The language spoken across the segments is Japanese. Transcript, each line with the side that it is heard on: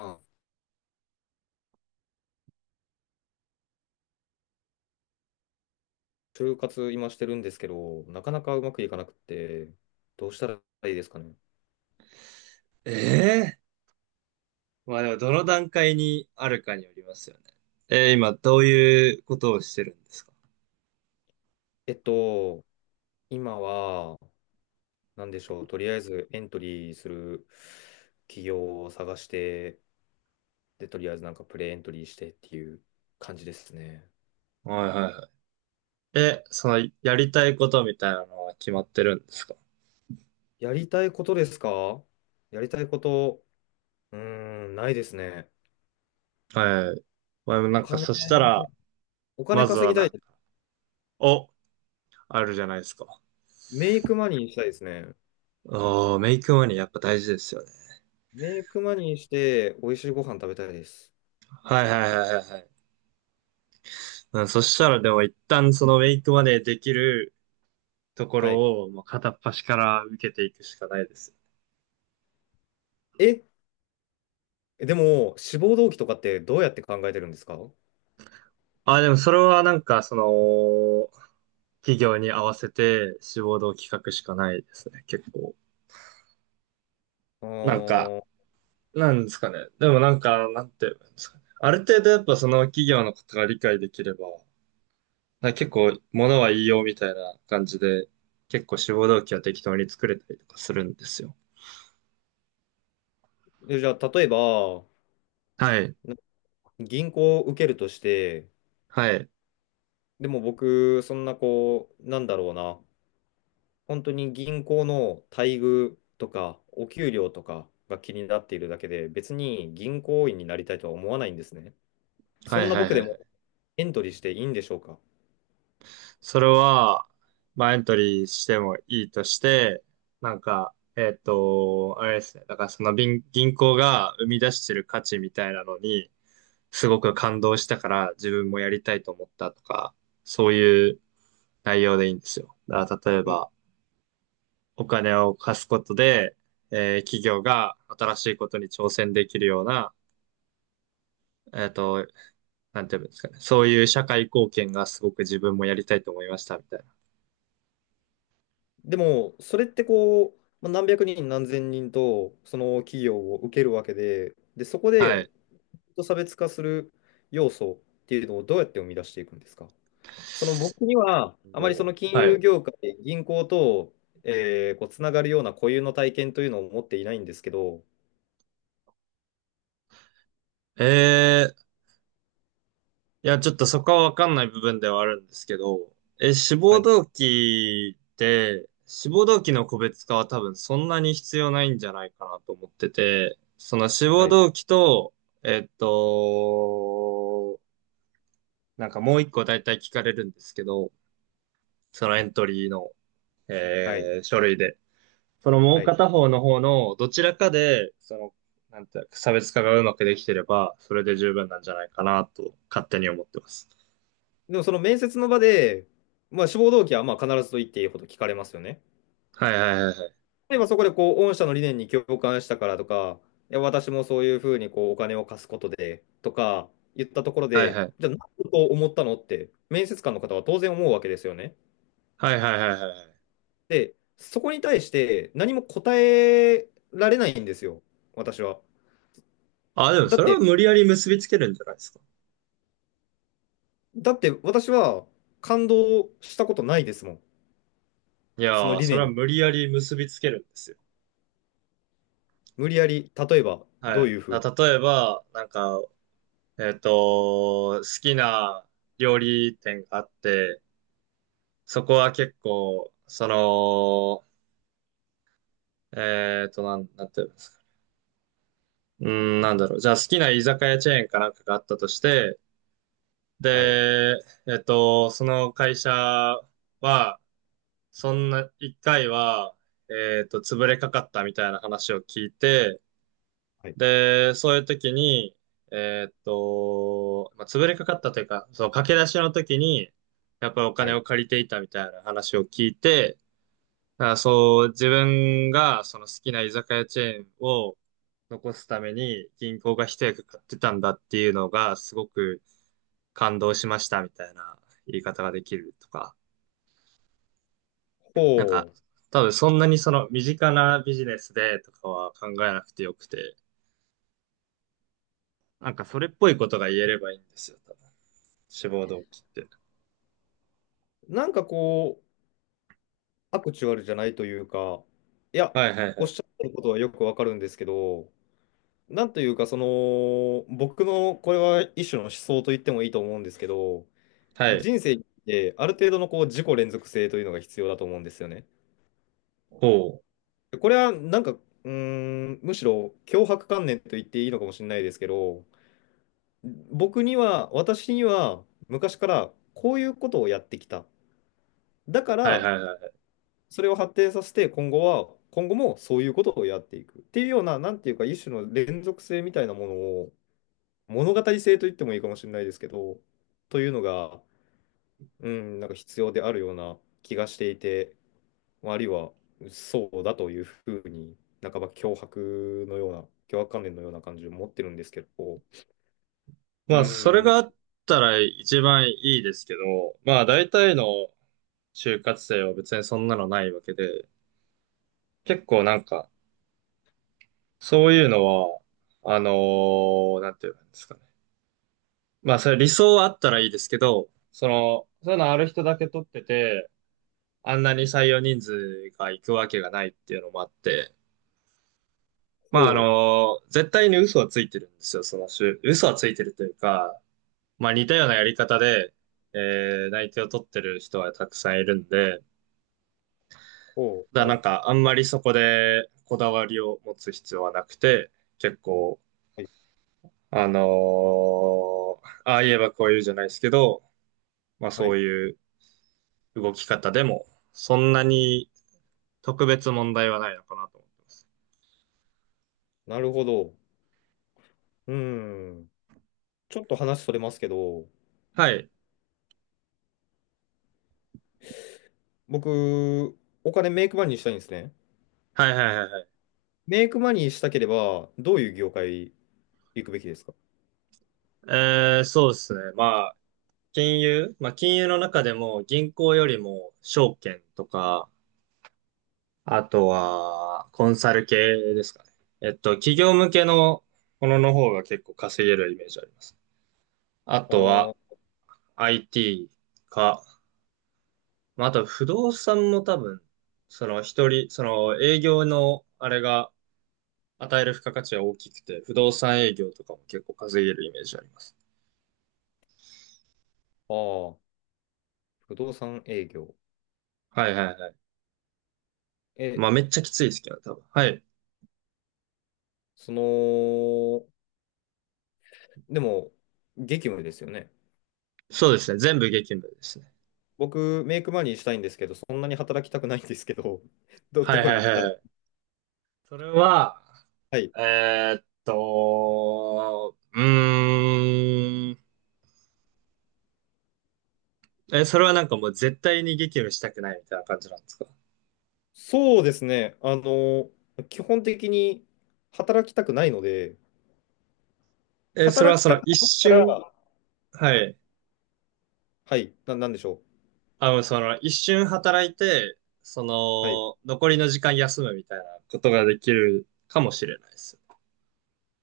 left: あ、就活今してるんですけど、なかなかうまくいかなくて、どうしたらいいですかね？
right: ええまあでも、どの段階にあるかによりますよね。今、どういうことをしてるんですか？
left: えっと、今は、なんでしょう、とりあえずエントリーする企業を探して、で、とりあえずなんかプレエントリーしてっていう感じですね。
right: はいはいはい。え、その、やりたいことみたいなのは決まってるんですか？
left: やりたいことですか？やりたいこと、うーん、ないですね。
right: はい。まあでもな
left: お
right: んか、
left: 金、
right: そしたら、
left: お金
right: まず
left: 稼
right: は
left: ぎた
right: な
left: い。
right: んか、お、あるじゃないですか。
left: メイクマニーしたいですね。
right: おー、メイクマネーやっぱ大事ですよね。
left: メイクマニーして、美味しいご飯食べたいです。
right: はいはいはいはいはい。うん、そしたらでも一旦そのメイクマネーできるとこ
left: はい。
right: ろを、もう片っ端から受けていくしかないですよね。
left: えでも、志望動機とかってどうやって考えてるんですか？
right: あ、でもそれはなんか、その、企業に合わせて志望動機書くしかないですね、結構。なんか、
left: ー
right: なんですかね。でもなんか、なんて言うんですかね。ある程度やっぱその企業のことが理解できれば、なんか結構物は言いようみたいな感じで、結構志望動機は適当に作れたりとかするんですよ。
left: でじゃあ、例えば、
right: はい。
left: な銀行を受けるとして、
right: はい。
left: でも僕、そんなこう、なんだろうな、本当に銀行の待遇とか、お給料とかが気になっているだけで、別に銀行員になりたいとは思わないんですね。そ
right: は
left: ん
right: い
left: な
right: はい
left: 僕
right: は
left: で
right: い
left: も
right: はい。
left: エントリーしていいんでしょうか？
right: それは、まあ、エントリーしてもいいとして、なんか、えっと、あれですね。だからその銀行が生み出してる価値みたいなのに、すごく感動したから自分もやりたいと思ったとか、そういう内容でいいんですよ。だから例え
left: でも、
right: ば、お金を貸すことで、企業が新しいことに挑戦できるような、えっと、なんていうんですかね。そういう社会貢献がすごく自分もやりたいと思いましたみたいな。
left: でもそれってこう、まあ何百人何千人とその企業を受けるわけで、で、そこ
right: は
left: で
right: い。
left: と差別化する要素っていうのをどうやって生み出していくんですか？その僕には、あまりそ
right: お
left: の金
right: は
left: 融
right: い。
left: 業界、銀行と、こうつながるような固有の体験というのを持っていないんですけど、
right: えー、いや、ちょっとそこはわかんない部分ではあるんですけど、え、
left: はい、
right: 志望動機の個別化は多分そんなに必要ないんじゃないかなと思ってて、その志
left: は
right: 望
left: い、
right: 動機と、えっと、なんかもう一個大体聞かれるんですけど、そのエントリーの、
left: はい、
right: 書類で。そのも
left: は
right: う
left: い。
right: 片方の方のどちらかで、その、なんていうか、差別化がうまくできてれば、それで十分なんじゃないかなと、勝手に思ってます。
left: でもその面接の場で、まあ、志望動機はまあ必ずと言っていいほど聞かれますよね。
right: はいはいはいは
left: 例えばそこでこう、御社の理念に共感したからとか、いや、私もそういうふうにこうお金を貸すことでとか言ったところ
right: い。はい
left: で、
right: はい。
left: じゃあ、何だと思ったのって、面接官の方は当然思うわけですよね。
right: はいはいはいはいはい。
left: で、そこに対して何も答えられないんですよ、私は。
right: あ、でも
left: だ
right: そ
left: っ
right: れは
left: て、
right: 無理やり結びつけるんじゃないですか。
left: だって私は感動したことないですもん、
right: い
left: その
right: やー、
left: 理
right: それ
left: 念
right: は
left: に。
right: 無理やり結びつけるんですよ。
left: 無理やり、例えば、ど
right: は
left: う
right: い。
left: いうふう
right: だ
left: に。
right: 例えば、なんか、えっと、好きな料理店があって、そこは結構、その、えっと、なんていうの？うん、なんだろう。じゃあ好きな居酒屋チェーンかなんかがあったとして、
left: はい、
right: で、えっと、その会社は、そんな、一回は、えっと、潰れかかったみたいな話を聞いて、
left: はい、
right: で、そういう時に、えっと、まあ、潰れかかったというか、そう、駆け出しの時に、やっぱりお
left: は
right: 金
left: い。
right: を借りていたみたいな話を聞いて、だからそう、自分がその好きな居酒屋チェーンを残すために銀行が一役買ってたんだっていうのがすごく感動しましたみたいな言い方ができるとか、
left: ほ
right: なんか多分そんなにその身近なビジネスでとかは考えなくてよくて、なんかそれっぽいことが言えればいいんですよ、多分。志望動機って。
left: う。なんかこう、アクチュアルじゃないというか、いや、
right: はいはいは
left: おっ
right: い。
left: しゃってることはよくわかるんですけど、なんというか、その、僕のこれは一種の思想と言ってもいいと思うんですけど、
right: はい。
left: 人生ってある程度のこう自己連続性というのが必要だと思うんですよね。
right: こう。
left: これはなんか、うーん、むしろ強迫観念と言っていいのかもしれないですけど、僕には、私には昔からこういうことをやってきた。だか
right: はい
left: ら、
right: はいはい。
left: それを発展させて今後もそういうことをやっていくっていうような、なんていうか一種の連続性みたいなものを、物語性と言ってもいいかもしれないですけど、というのが、うん、なんか必要であるような気がしていて、まああるいはそうだというふうに、半ば脅迫のような、脅迫観念のような感じを持ってるんですけど、う
right: まあそれ
left: ん、
right: があったら一番いいですけど、まあ大体の就活生は別にそんなのないわけで、結構なんか、そういうのは、あのなんていうんですかね。まあ、それ理想はあったらいいですけど、その、そういうのある人だけ取ってて、あんなに採用人数が行くわけがないっていうのもあって、まあ、
left: ほう、
right: 絶対に嘘はついてるんですよ、その就、嘘はついてるというか、まあ、似たようなやり方で、内定を取ってる人はたくさんいるんで、
left: ほ
right: だ
left: う、
right: から
left: は
right: な
left: い、
right: んか、あんまりそこでこだわりを持つ必要はなくて、結構、
left: はい、
right: あのああ言えばこう言うじゃないですけど、まあ
left: は
right: そう
left: い、
right: いう動き方でも、そんなに特別問題はないのかなと思って
left: なるほど。うん、ちょっと話それますけど、
right: ます。はい。
left: 僕、お金メイクマニーしたいんですね。
right: はいはいはいはい。
left: メイクマニーしたければ、どういう業界行くべきですか？
right: そうですね。まあ、金融、まあ金融の中でも銀行よりも証券とか、あとはコンサル系ですかね。えっと、企業向けのものの方が結構稼げるイメージあります。あ
left: あ
right: とは
left: ー
right: IT か、まあ、あと不動産も多分、その一人、その営業のあれが与える付加価値は大きくて、不動産営業とかも結構稼げるイメージあります。
left: あー、不動産営業。
right: はいはいはい。
left: え、
right: まあめっちゃきついですけどね、多分。はい。
left: その、でも、激務ですよね。
right: そうですね。全部激務ですね。
left: 僕、メイクマネーしたいんですけど、そんなに働きたくないんですけど、
right: はい
left: どこ
right: はい
left: に
right: は
left: 行っ
right: い
left: た
right: は
left: ら。
right: い。それは、
left: はい。
right: うーん。え、それはなんかもう絶対に激務したくないみたいな感じなんですか？
left: そうですね。基本的に働きたくないので、
right: え、それは
left: 働き
right: そ
left: たく
right: の一
left: ないか
right: 瞬、
left: ら、
right: はい。
left: はい、なんでしょ
right: あの、その、一瞬働いて、そ
left: う。はい。
right: の、残りの時間休むみたいなことができるかもしれないです。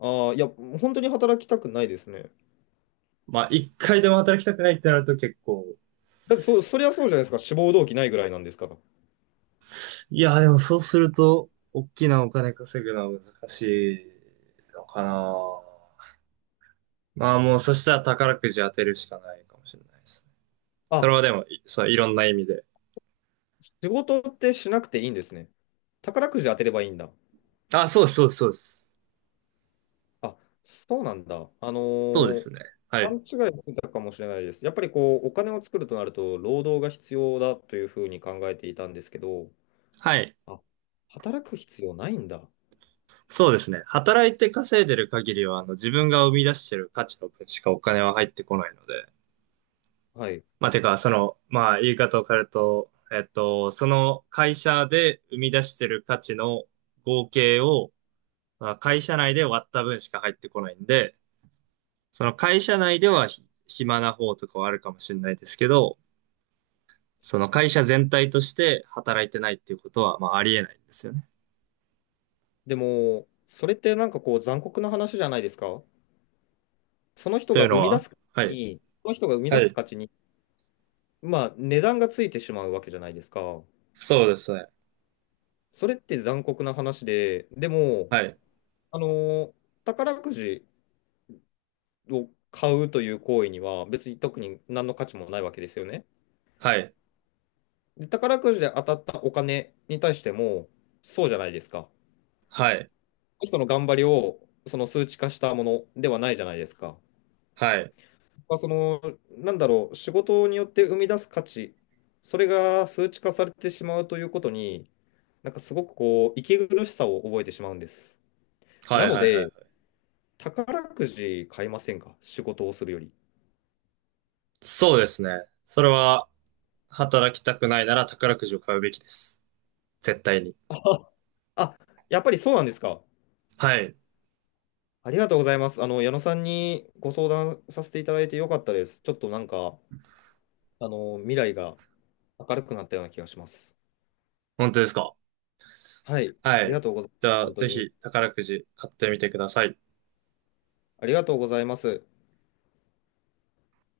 left: ああ、いや、本当に働きたくないですね。
right: まあ、一回でも働きたくないってなると結構、
left: だって、そりゃそうじゃないですか。志望動機ないぐらいなんですから。
right: いや、でもそうすると、大きなお金稼ぐのは難しいのかな。まあもう、そしたら宝くじ当てるしかないかもしれないですね。そ
left: あ、
right: れはでも、いそう、いろんな意味で。
left: 仕事ってしなくていいんですね。宝くじ当てればいいんだ。
right: あ、そうです、そうです、そうです。
left: あ、そうなんだ。
right: そうですね。は
left: 勘
right: い。
left: 違いしてたかもしれないです。やっぱりこう、お金を作るとなると、労働が必要だというふうに考えていたんですけど、
right: はい。
left: あ、働く必要ないんだ。
right: そうですね。働いて稼いでる限りは、あの、自分が生み出してる価値の分しかお金は入ってこないので。
left: はい。
right: まあ、てか、その、まあ、言い方を変えると、えっと、その会社で生み出してる価値の合計を、まあ、会社内で割った分しか入ってこないんで、その会社内ではひ暇な方とかはあるかもしれないですけど、その会社全体として働いてないっていうことは、まあ、ありえないんですよね。
left: でも、それってなんかこう、残酷な話じゃないですか。その人
right: とい
left: が
right: う
left: 生
right: の
left: み出
right: は、
left: す価値
right: はい。
left: に、その人が生み
right: は
left: 出す
right: い。
left: 価値に、まあ、値段がついてしまうわけじゃないですか。
right: そうですね。
left: それって残酷な話で、でも、
right: はい。
left: あのー宝くじを買うという行為には別に特に何の価値もないわけですよね。
right: はい。
left: で、宝くじで当たったお金に対してもそうじゃないですか。
right: はい。
left: 人の頑張りをその数値化したものではないじゃないですか。
right: はい。
left: まあ、その、なんだろう、仕事によって生み出す価値、それが数値化されてしまうということに、なんかすごくこう、息苦しさを覚えてしまうんです。
right: は
left: な
right: い
left: の
right: はいは
left: で、
right: い。
left: 宝くじ買いませんか？仕事をするより。
right: そうですね。それは、働きたくないなら宝くじを買うべきです。絶対に。
left: あ、あやっぱりそうなんですか？
right: はい。
left: ありがとうございます。矢野さんにご相談させていただいてよかったです。ちょっとなんか、未来が明るくなったような気がします。
right: 本当ですか？
left: はい。
right: は
left: あり
right: い。
left: がとうございます。
right: じゃあ、
left: 本当
right: ぜ
left: に。
right: ひ宝くじ買ってみてください。
left: ありがとうございます。